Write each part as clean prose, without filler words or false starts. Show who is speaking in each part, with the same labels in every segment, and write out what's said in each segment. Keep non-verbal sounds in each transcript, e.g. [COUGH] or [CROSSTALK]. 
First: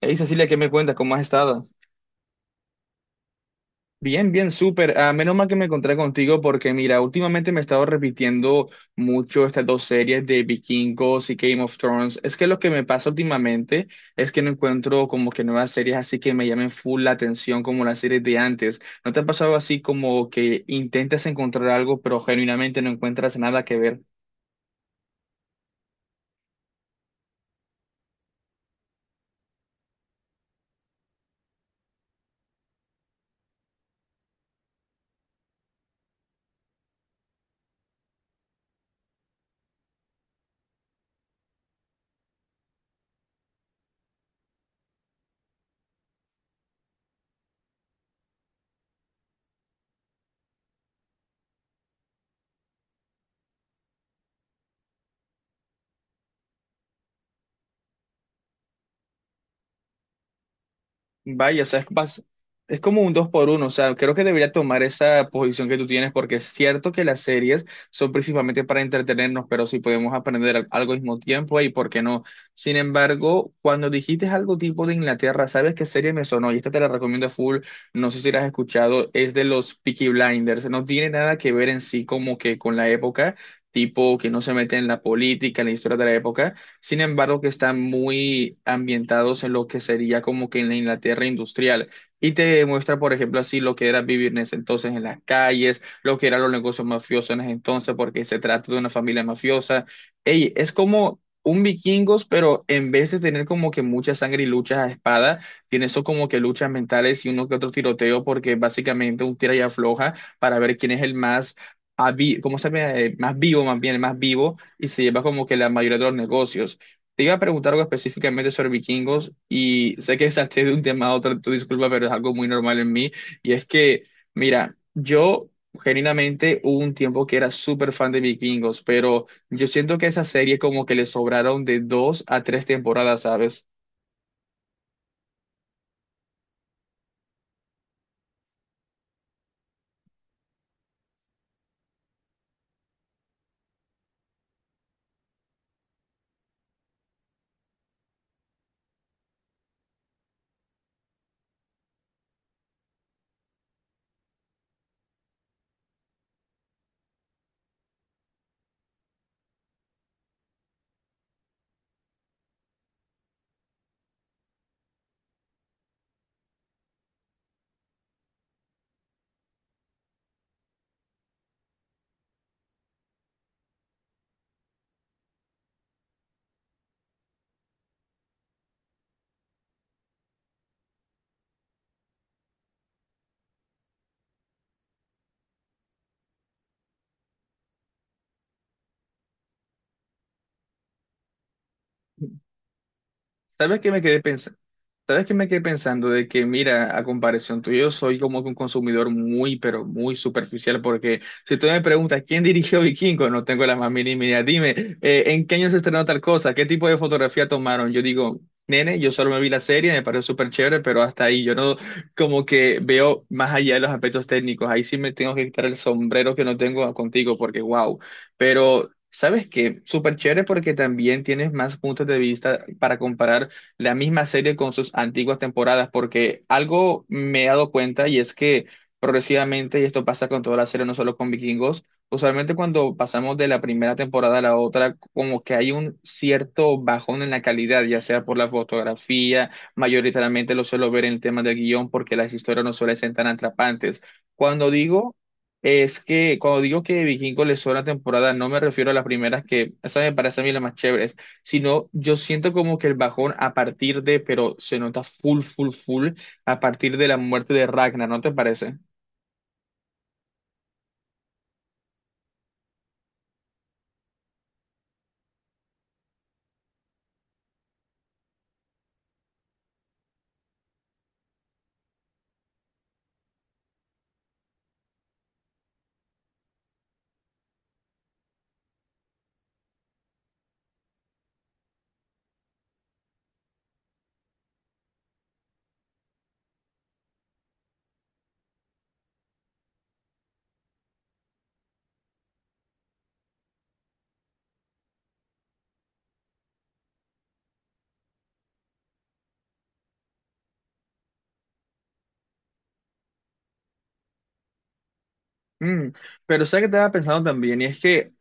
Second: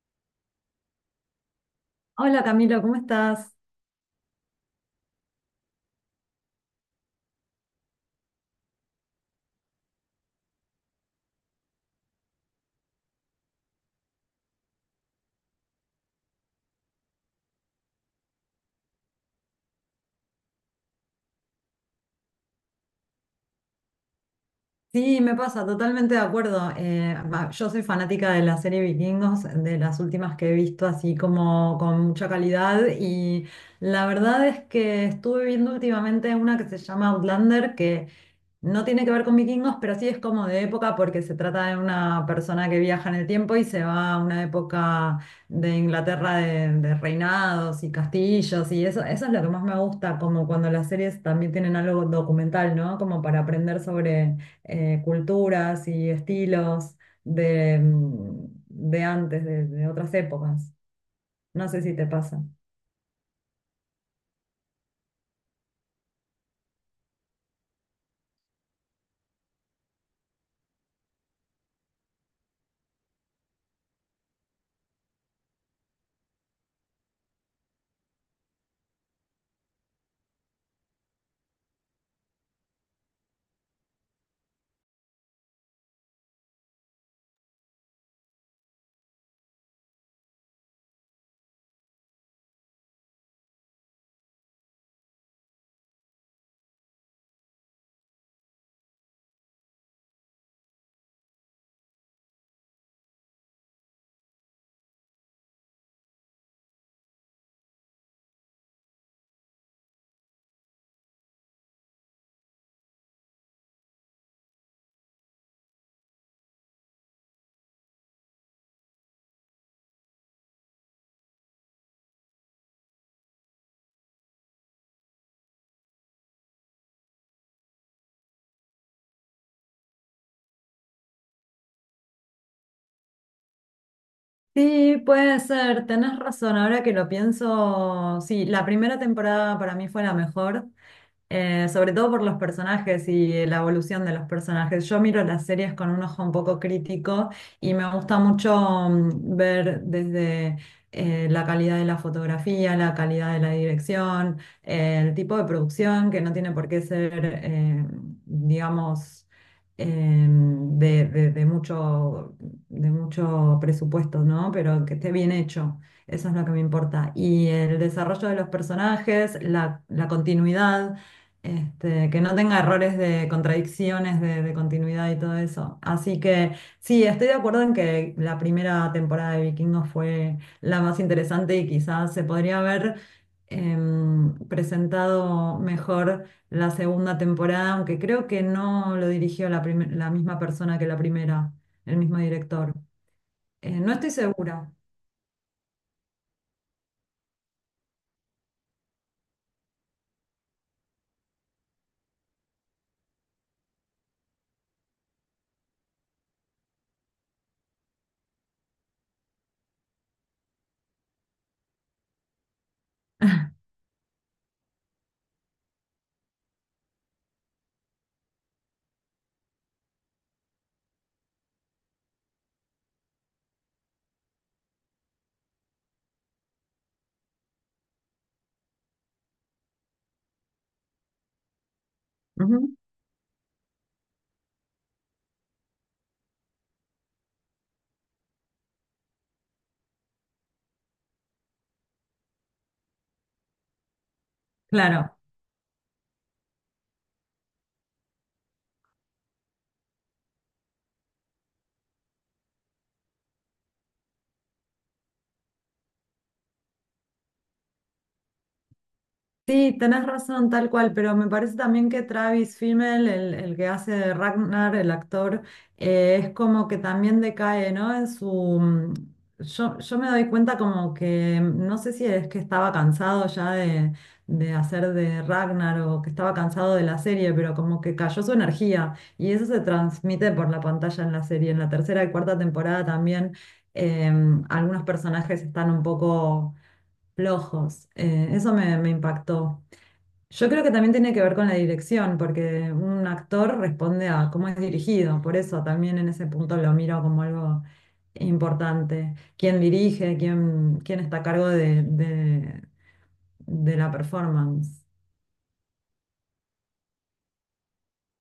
Speaker 1: Hey Cecilia, ¿qué me cuentas? ¿Cómo has estado?
Speaker 2: Hola Camilo, ¿cómo estás?
Speaker 1: Bien, bien, súper. Ah, menos mal que me encontré contigo porque, mira, últimamente me he estado repitiendo mucho estas dos series de Vikingos y Game of Thrones. Es que lo que me pasa últimamente es que no encuentro como que nuevas series así que me llamen full la atención como las series de antes. ¿No te ha pasado así como que intentas encontrar algo pero genuinamente no encuentras nada que ver?
Speaker 2: Sí, me pasa, totalmente de acuerdo. Yo soy fanática de la serie Vikingos, de las últimas que he visto así como con mucha calidad y la verdad es que estuve viendo últimamente una que se llama Outlander, que no tiene que ver con vikingos, pero sí es como de época porque se trata de una persona que viaja en el tiempo y se va a una época de Inglaterra de reinados y castillos y eso es lo que más me gusta, como cuando las series también tienen algo documental, ¿no? Como para aprender sobre culturas y estilos de antes, de otras épocas.
Speaker 1: Vaya, o
Speaker 2: No
Speaker 1: sea,
Speaker 2: sé si te pasa.
Speaker 1: es como un dos por uno. O sea, creo que debería tomar esa posición que tú tienes, porque es cierto que las series son principalmente para entretenernos, pero si podemos aprender algo al mismo tiempo, ¿y por qué no? Sin embargo, cuando dijiste algo tipo de Inglaterra, ¿sabes qué serie me sonó? Y esta te la recomiendo full, no sé si la has escuchado, es de los Peaky Blinders. No tiene nada que ver en sí como que con la época, tipo que no se mete en la política, en la historia de la época, sin embargo, que están muy ambientados en lo que sería como que en la Inglaterra industrial. Y te muestra, por ejemplo, así lo que era vivir en ese entonces en las calles, lo que eran los negocios mafiosos en ese entonces, porque se trata de una familia mafiosa. Ey, es como un vikingos, pero en vez de tener como que mucha sangre y luchas a espada, tiene eso como que luchas mentales y uno que otro tiroteo, porque básicamente un tira y afloja para ver quién es el más, ¿cómo se llama? Más vivo, más bien, el más vivo, y se lleva como que la mayoría de los negocios. Te iba a preguntar algo específicamente sobre vikingos y sé que [LAUGHS] salté de un tema a otro, tu disculpa, pero es algo muy normal en mí. Y es que, mira, yo genuinamente hubo un tiempo que era súper fan de vikingos, pero yo siento que esa serie como que le sobraron de dos a tres temporadas, ¿sabes?
Speaker 2: Sí, puede ser, tenés razón, ahora que lo pienso, sí, la primera temporada para mí fue la mejor, sobre todo por los personajes y la evolución de los personajes. Yo miro las series con un ojo un poco crítico y me gusta mucho, ver desde la calidad de la fotografía, la calidad de la dirección, el tipo de producción, que no tiene por qué ser, digamos, eh, de, de de mucho de mucho presupuesto, ¿no? Pero que esté bien hecho, eso es lo que me importa. Y el desarrollo de los personajes, la continuidad, que no tenga errores de contradicciones de continuidad y todo eso. Así que sí, estoy de acuerdo en que la primera temporada de Vikingos fue la más interesante y quizás se podría haber... presentado mejor la segunda temporada, aunque creo que no lo dirigió la misma persona que la primera, el mismo director.
Speaker 1: ¿Sabes qué
Speaker 2: No
Speaker 1: me
Speaker 2: estoy
Speaker 1: quedé
Speaker 2: segura.
Speaker 1: ¿Sabes qué me quedé pensando? De que, mira, a comparación tuyo, yo soy como que un consumidor muy, pero muy superficial, porque si tú me preguntas quién dirigió Vikingo, no tengo la más mínima idea. Dime, ¿en qué año se estrenó tal cosa? ¿Qué tipo de fotografía tomaron? Yo digo, nene, yo solo me vi la serie, me pareció súper chévere, pero hasta ahí yo no como que veo más allá de los aspectos técnicos. Ahí sí me tengo que quitar el sombrero que no tengo contigo, porque wow. Pero... ¿Sabes qué? Súper chévere porque también tienes más puntos de vista para comparar la misma serie con sus antiguas temporadas, porque algo me he dado cuenta y es que progresivamente, y esto pasa con toda la serie, no solo con Vikingos, usualmente
Speaker 2: Ujú.
Speaker 1: cuando pasamos de la primera temporada a la otra, como que hay un cierto bajón en la calidad, ya sea por la fotografía, mayoritariamente lo suelo ver en el tema del guión, porque las historias no suelen ser tan atrapantes. Cuando digo...
Speaker 2: Claro.
Speaker 1: Es que cuando digo que Vikingos les sobra temporada, no me refiero a las primeras, que esa me parece a mí la más chévere, sino yo siento como que el bajón a partir de, pero se nota full, full, full, a partir de la muerte de Ragnar, ¿no te parece?
Speaker 2: Sí, tenés razón, tal cual, pero me parece también que Travis Fimmel, el que hace de Ragnar, el actor, es como que también decae, ¿no? En su... mm, yo me doy cuenta como que, no sé si es que estaba cansado ya de hacer de Ragnar o que estaba cansado de la serie, pero como que cayó su energía y eso se transmite por la pantalla en la serie. En la tercera y cuarta temporada también algunos personajes están un poco flojos. Eso me impactó. Yo creo que también tiene que ver con la dirección, porque un actor responde a cómo es dirigido, por eso también en ese punto lo miro como algo importante. ¿Quién dirige? ¿Quién está a cargo de la performance?
Speaker 1: Mm, pero sabes que estaba pensando también, y es que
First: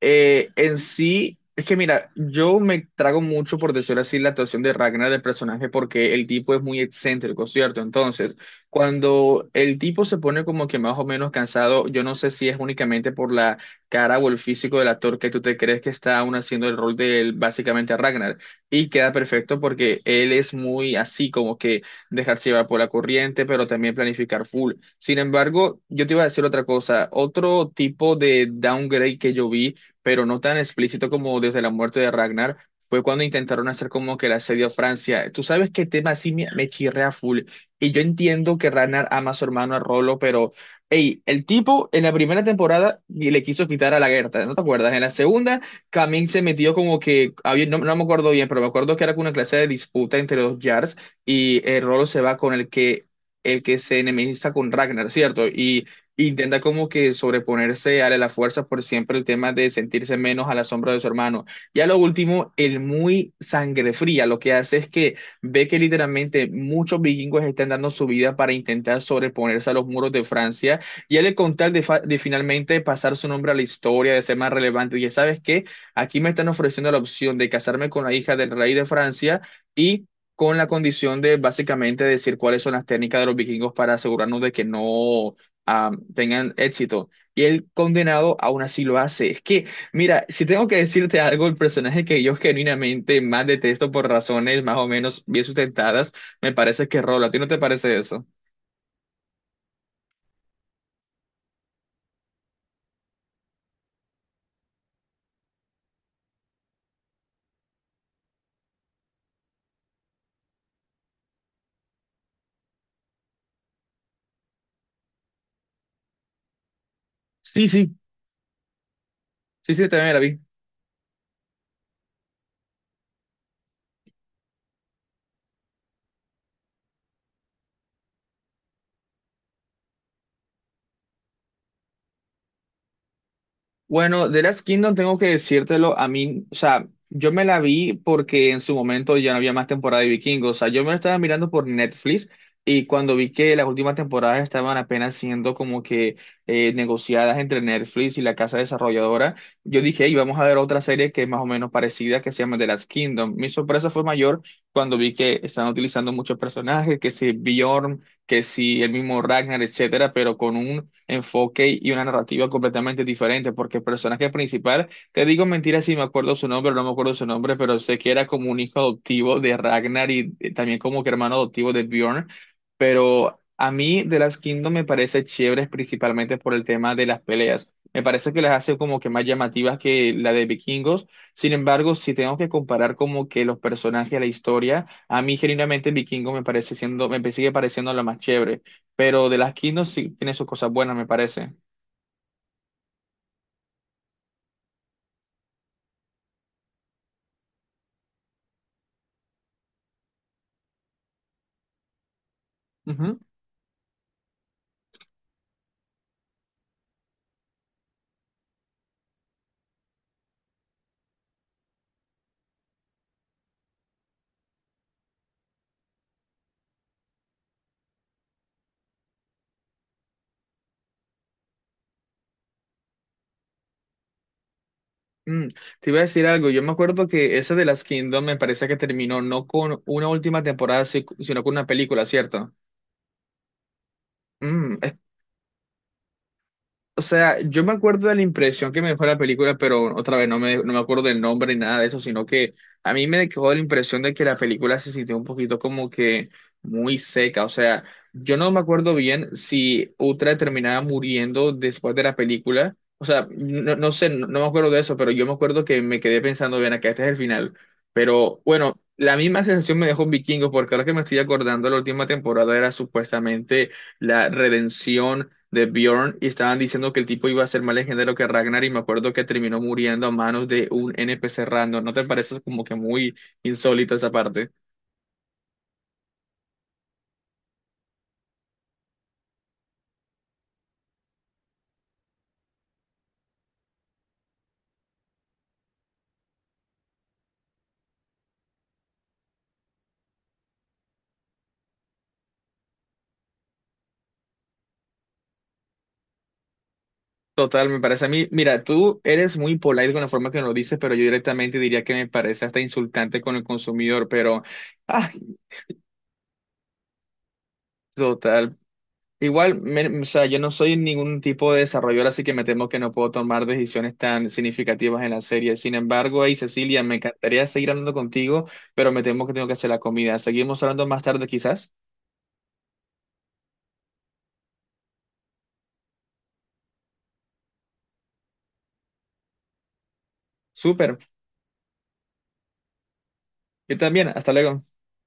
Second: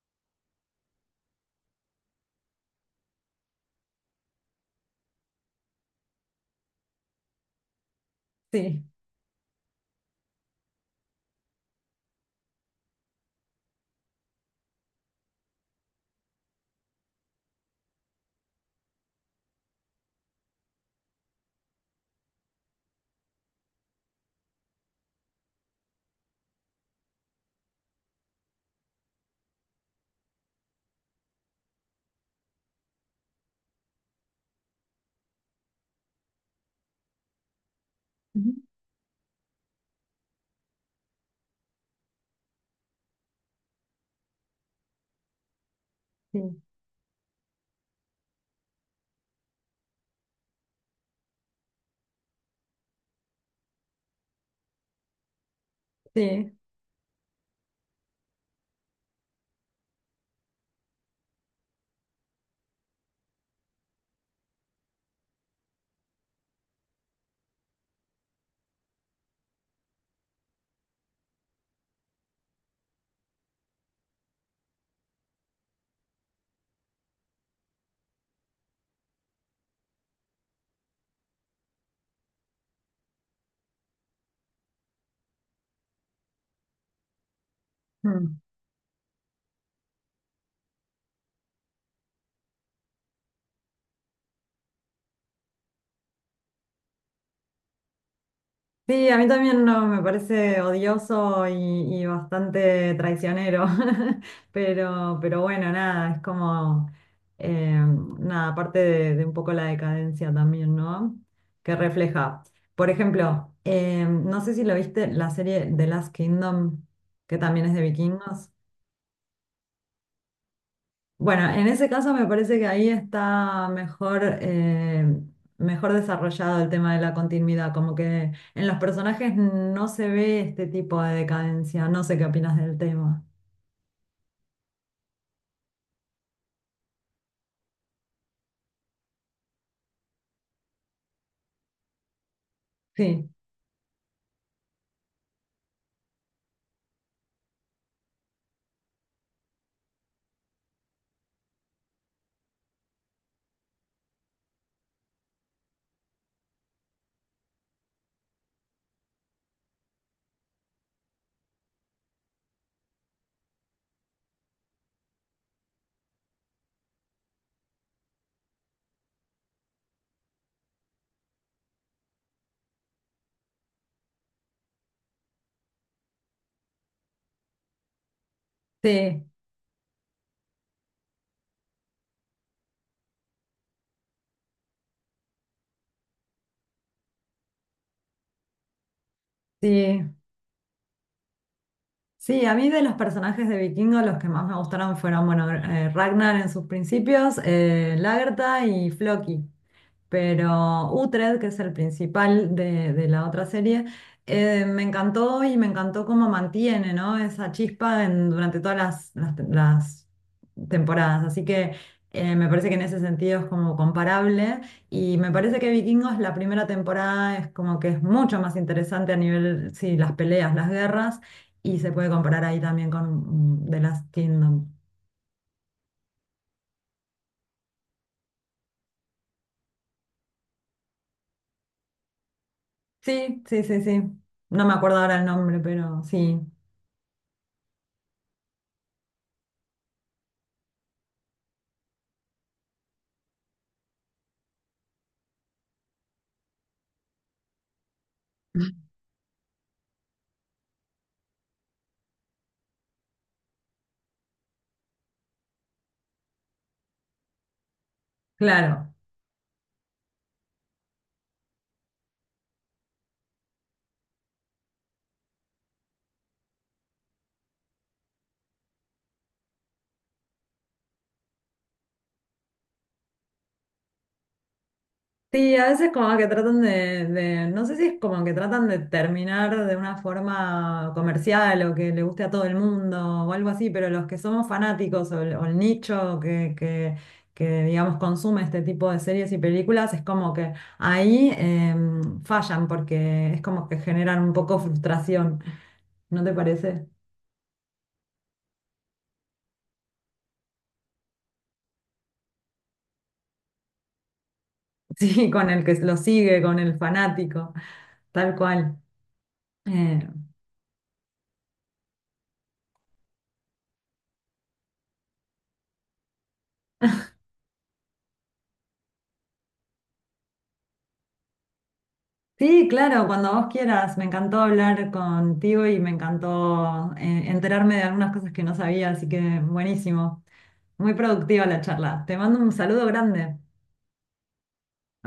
Speaker 1: en sí, es que mira, yo me trago mucho, por decirlo así, la actuación de Ragnar del personaje, porque el tipo es muy excéntrico, ¿cierto? Entonces,
Speaker 2: Sí.
Speaker 1: cuando el tipo se pone como que más o menos cansado, yo no sé si es únicamente por la cara o el físico del actor que tú te crees que está aún haciendo el rol de él, básicamente a Ragnar, y queda perfecto porque él es muy así, como que dejarse llevar por la corriente, pero también planificar full. Sin embargo, yo te iba a decir otra cosa, otro tipo de downgrade que yo vi, pero no tan explícito como desde la muerte de Ragnar. Fue cuando intentaron hacer como que el asedio a Francia. Tú sabes qué tema así me chirrea full. Y yo entiendo
Speaker 2: Ujú.
Speaker 1: que Ragnar ama a su hermano a Rolo, pero ey, el tipo en la primera temporada y le quiso quitar a la Gerta, ¿no te acuerdas? En la segunda, Camin se
Speaker 2: Sí,
Speaker 1: metió como que, no, no me acuerdo bien, pero me acuerdo que era como una clase de disputa entre los Jarls, y Rolo se va con el que se enemista con Ragnar, ¿cierto? Y
Speaker 2: sí.
Speaker 1: intenta como que sobreponerse a la fuerza por siempre el tema de sentirse menos a la sombra de su hermano. Y a lo último, el muy sangre fría lo que hace es que ve que literalmente muchos vikingos están dando su vida para intentar sobreponerse a los muros de Francia, y él con tal de, de finalmente pasar su nombre a la historia, de ser más relevante, y ya sabes que aquí me están ofreciendo la opción de casarme con la hija del rey de Francia, y con la condición de básicamente decir cuáles son las técnicas de los vikingos para asegurarnos de que no tengan éxito. Y el condenado
Speaker 2: Mm.
Speaker 1: aún así lo hace. Es que, mira, si tengo que decirte algo, el personaje que yo genuinamente más detesto por razones más o menos bien sustentadas, me parece que es Rolo. ¿A ti no te parece eso?
Speaker 2: Sí, a mí también no, me parece odioso y bastante traicionero, [LAUGHS] pero bueno, nada, es como, eh, nada, parte de un poco la decadencia también, ¿no? Que refleja. Por ejemplo, no sé si lo viste, la serie The Last Kingdom, que también
Speaker 1: Sí,
Speaker 2: es de
Speaker 1: sí.
Speaker 2: vikingos.
Speaker 1: Sí, sí, también la vi.
Speaker 2: Bueno, en ese caso me parece que ahí está mejor, mejor desarrollado el tema de la continuidad, como que en los personajes no se ve este tipo de decadencia. No sé qué opinas del tema.
Speaker 1: Bueno, The Last Kingdom tengo que decírtelo, a mí, o sea, yo me la vi porque en su momento ya no había más temporada de Vikingos. O sea, yo me la estaba mirando por Netflix, y cuando vi
Speaker 2: Sí,
Speaker 1: que las últimas temporadas estaban apenas siendo como que negociadas entre Netflix y la casa desarrolladora, yo dije, hey, vamos a ver otra serie que es más o menos parecida que se llama The Last Kingdom. Mi sorpresa fue mayor cuando vi que están utilizando muchos personajes, que si Bjorn, que si el mismo Ragnar, etcétera, pero con un enfoque y una narrativa completamente diferente, porque el personaje principal, te digo mentira si me acuerdo su nombre o no me acuerdo su nombre, pero sé que era como un hijo adoptivo de Ragnar y también como que hermano adoptivo de Bjorn, pero a mí The Last Kingdom me parece chévere principalmente por el tema de las peleas. Me parece que las hace como que más
Speaker 2: sí,
Speaker 1: llamativas que la de Vikingos. Sin embargo, si tengo que comparar como que los personajes, la historia, a mí, genuinamente, el vikingo me parece siendo, me sigue pareciendo la más chévere, pero de las Kingdoms
Speaker 2: sí.
Speaker 1: sí tiene sus cosas buenas, me parece.
Speaker 2: Sí, a mí de los personajes de Vikingo los que más me gustaron fueron, bueno, Ragnar en sus principios, Lagertha y Floki. Pero Utred, que es el principal de
Speaker 1: Ujú.
Speaker 2: la otra serie, me encantó y me encantó cómo mantiene, ¿no? esa chispa durante todas las temporadas. Así que me parece que en ese sentido es como comparable y me parece que Vikingos la primera temporada es como que es mucho más interesante a nivel, sí, las peleas, las guerras y se puede comparar ahí también con The Last Kingdom.
Speaker 1: Mm, te iba a decir algo, yo me acuerdo que esa de las Kingdoms me parece que terminó no con una última temporada, sino con una película, ¿cierto?
Speaker 2: Sí, sí, sí, sí. No me
Speaker 1: Mm,
Speaker 2: acuerdo ahora el nombre, pero sí,
Speaker 1: o sea, yo me acuerdo de la impresión que me dejó la película, pero otra vez no me acuerdo del nombre ni nada de eso, sino que a mí me dejó la impresión de que la película se sintió un poquito como que muy seca. O sea, yo no me acuerdo bien si Uhtred terminaba muriendo después de la película. O sea, no, no sé, no, no me acuerdo de eso, pero yo me acuerdo que me quedé pensando, bien, acá este es el final. Pero bueno,
Speaker 2: claro.
Speaker 1: la misma sensación me dejó Vikingos, porque ahora que me estoy acordando, la última temporada era supuestamente la redención de Bjorn, y estaban diciendo que el tipo iba a ser más legendario que Ragnar, y me acuerdo que terminó muriendo a manos de un NPC random. ¿No te parece como que muy insólito esa parte?
Speaker 2: Sí, a veces como que tratan no sé si es como que tratan de terminar de una forma comercial o que le guste a todo el mundo o algo así, pero los que somos fanáticos o o el nicho que, digamos, consume este tipo de series y películas, es como que ahí fallan porque es como que generan un poco frustración, ¿no te parece? [LAUGHS]
Speaker 1: Total, me parece a mí, mira, tú eres muy polite con la forma que nos lo dices, pero yo directamente diría que me parece hasta insultante con el consumidor, pero, ah,
Speaker 2: Sí, con el que lo sigue, con el fanático, tal
Speaker 1: total.
Speaker 2: cual.
Speaker 1: Igual, o
Speaker 2: Eh,
Speaker 1: sea, yo no soy ningún tipo de desarrollador, así que me temo que no puedo tomar decisiones tan significativas en la serie. Sin embargo, hey, Cecilia, me encantaría seguir hablando contigo, pero me temo que tengo que hacer la comida. Seguimos hablando más tarde, quizás.
Speaker 2: Sí, claro, cuando vos quieras. Me encantó hablar contigo y me encantó enterarme de algunas cosas que no sabía, así que buenísimo. Muy
Speaker 1: Súper.
Speaker 2: productiva la charla. Te mando un saludo grande.
Speaker 1: Yo también. Hasta luego.
Speaker 2: Hasta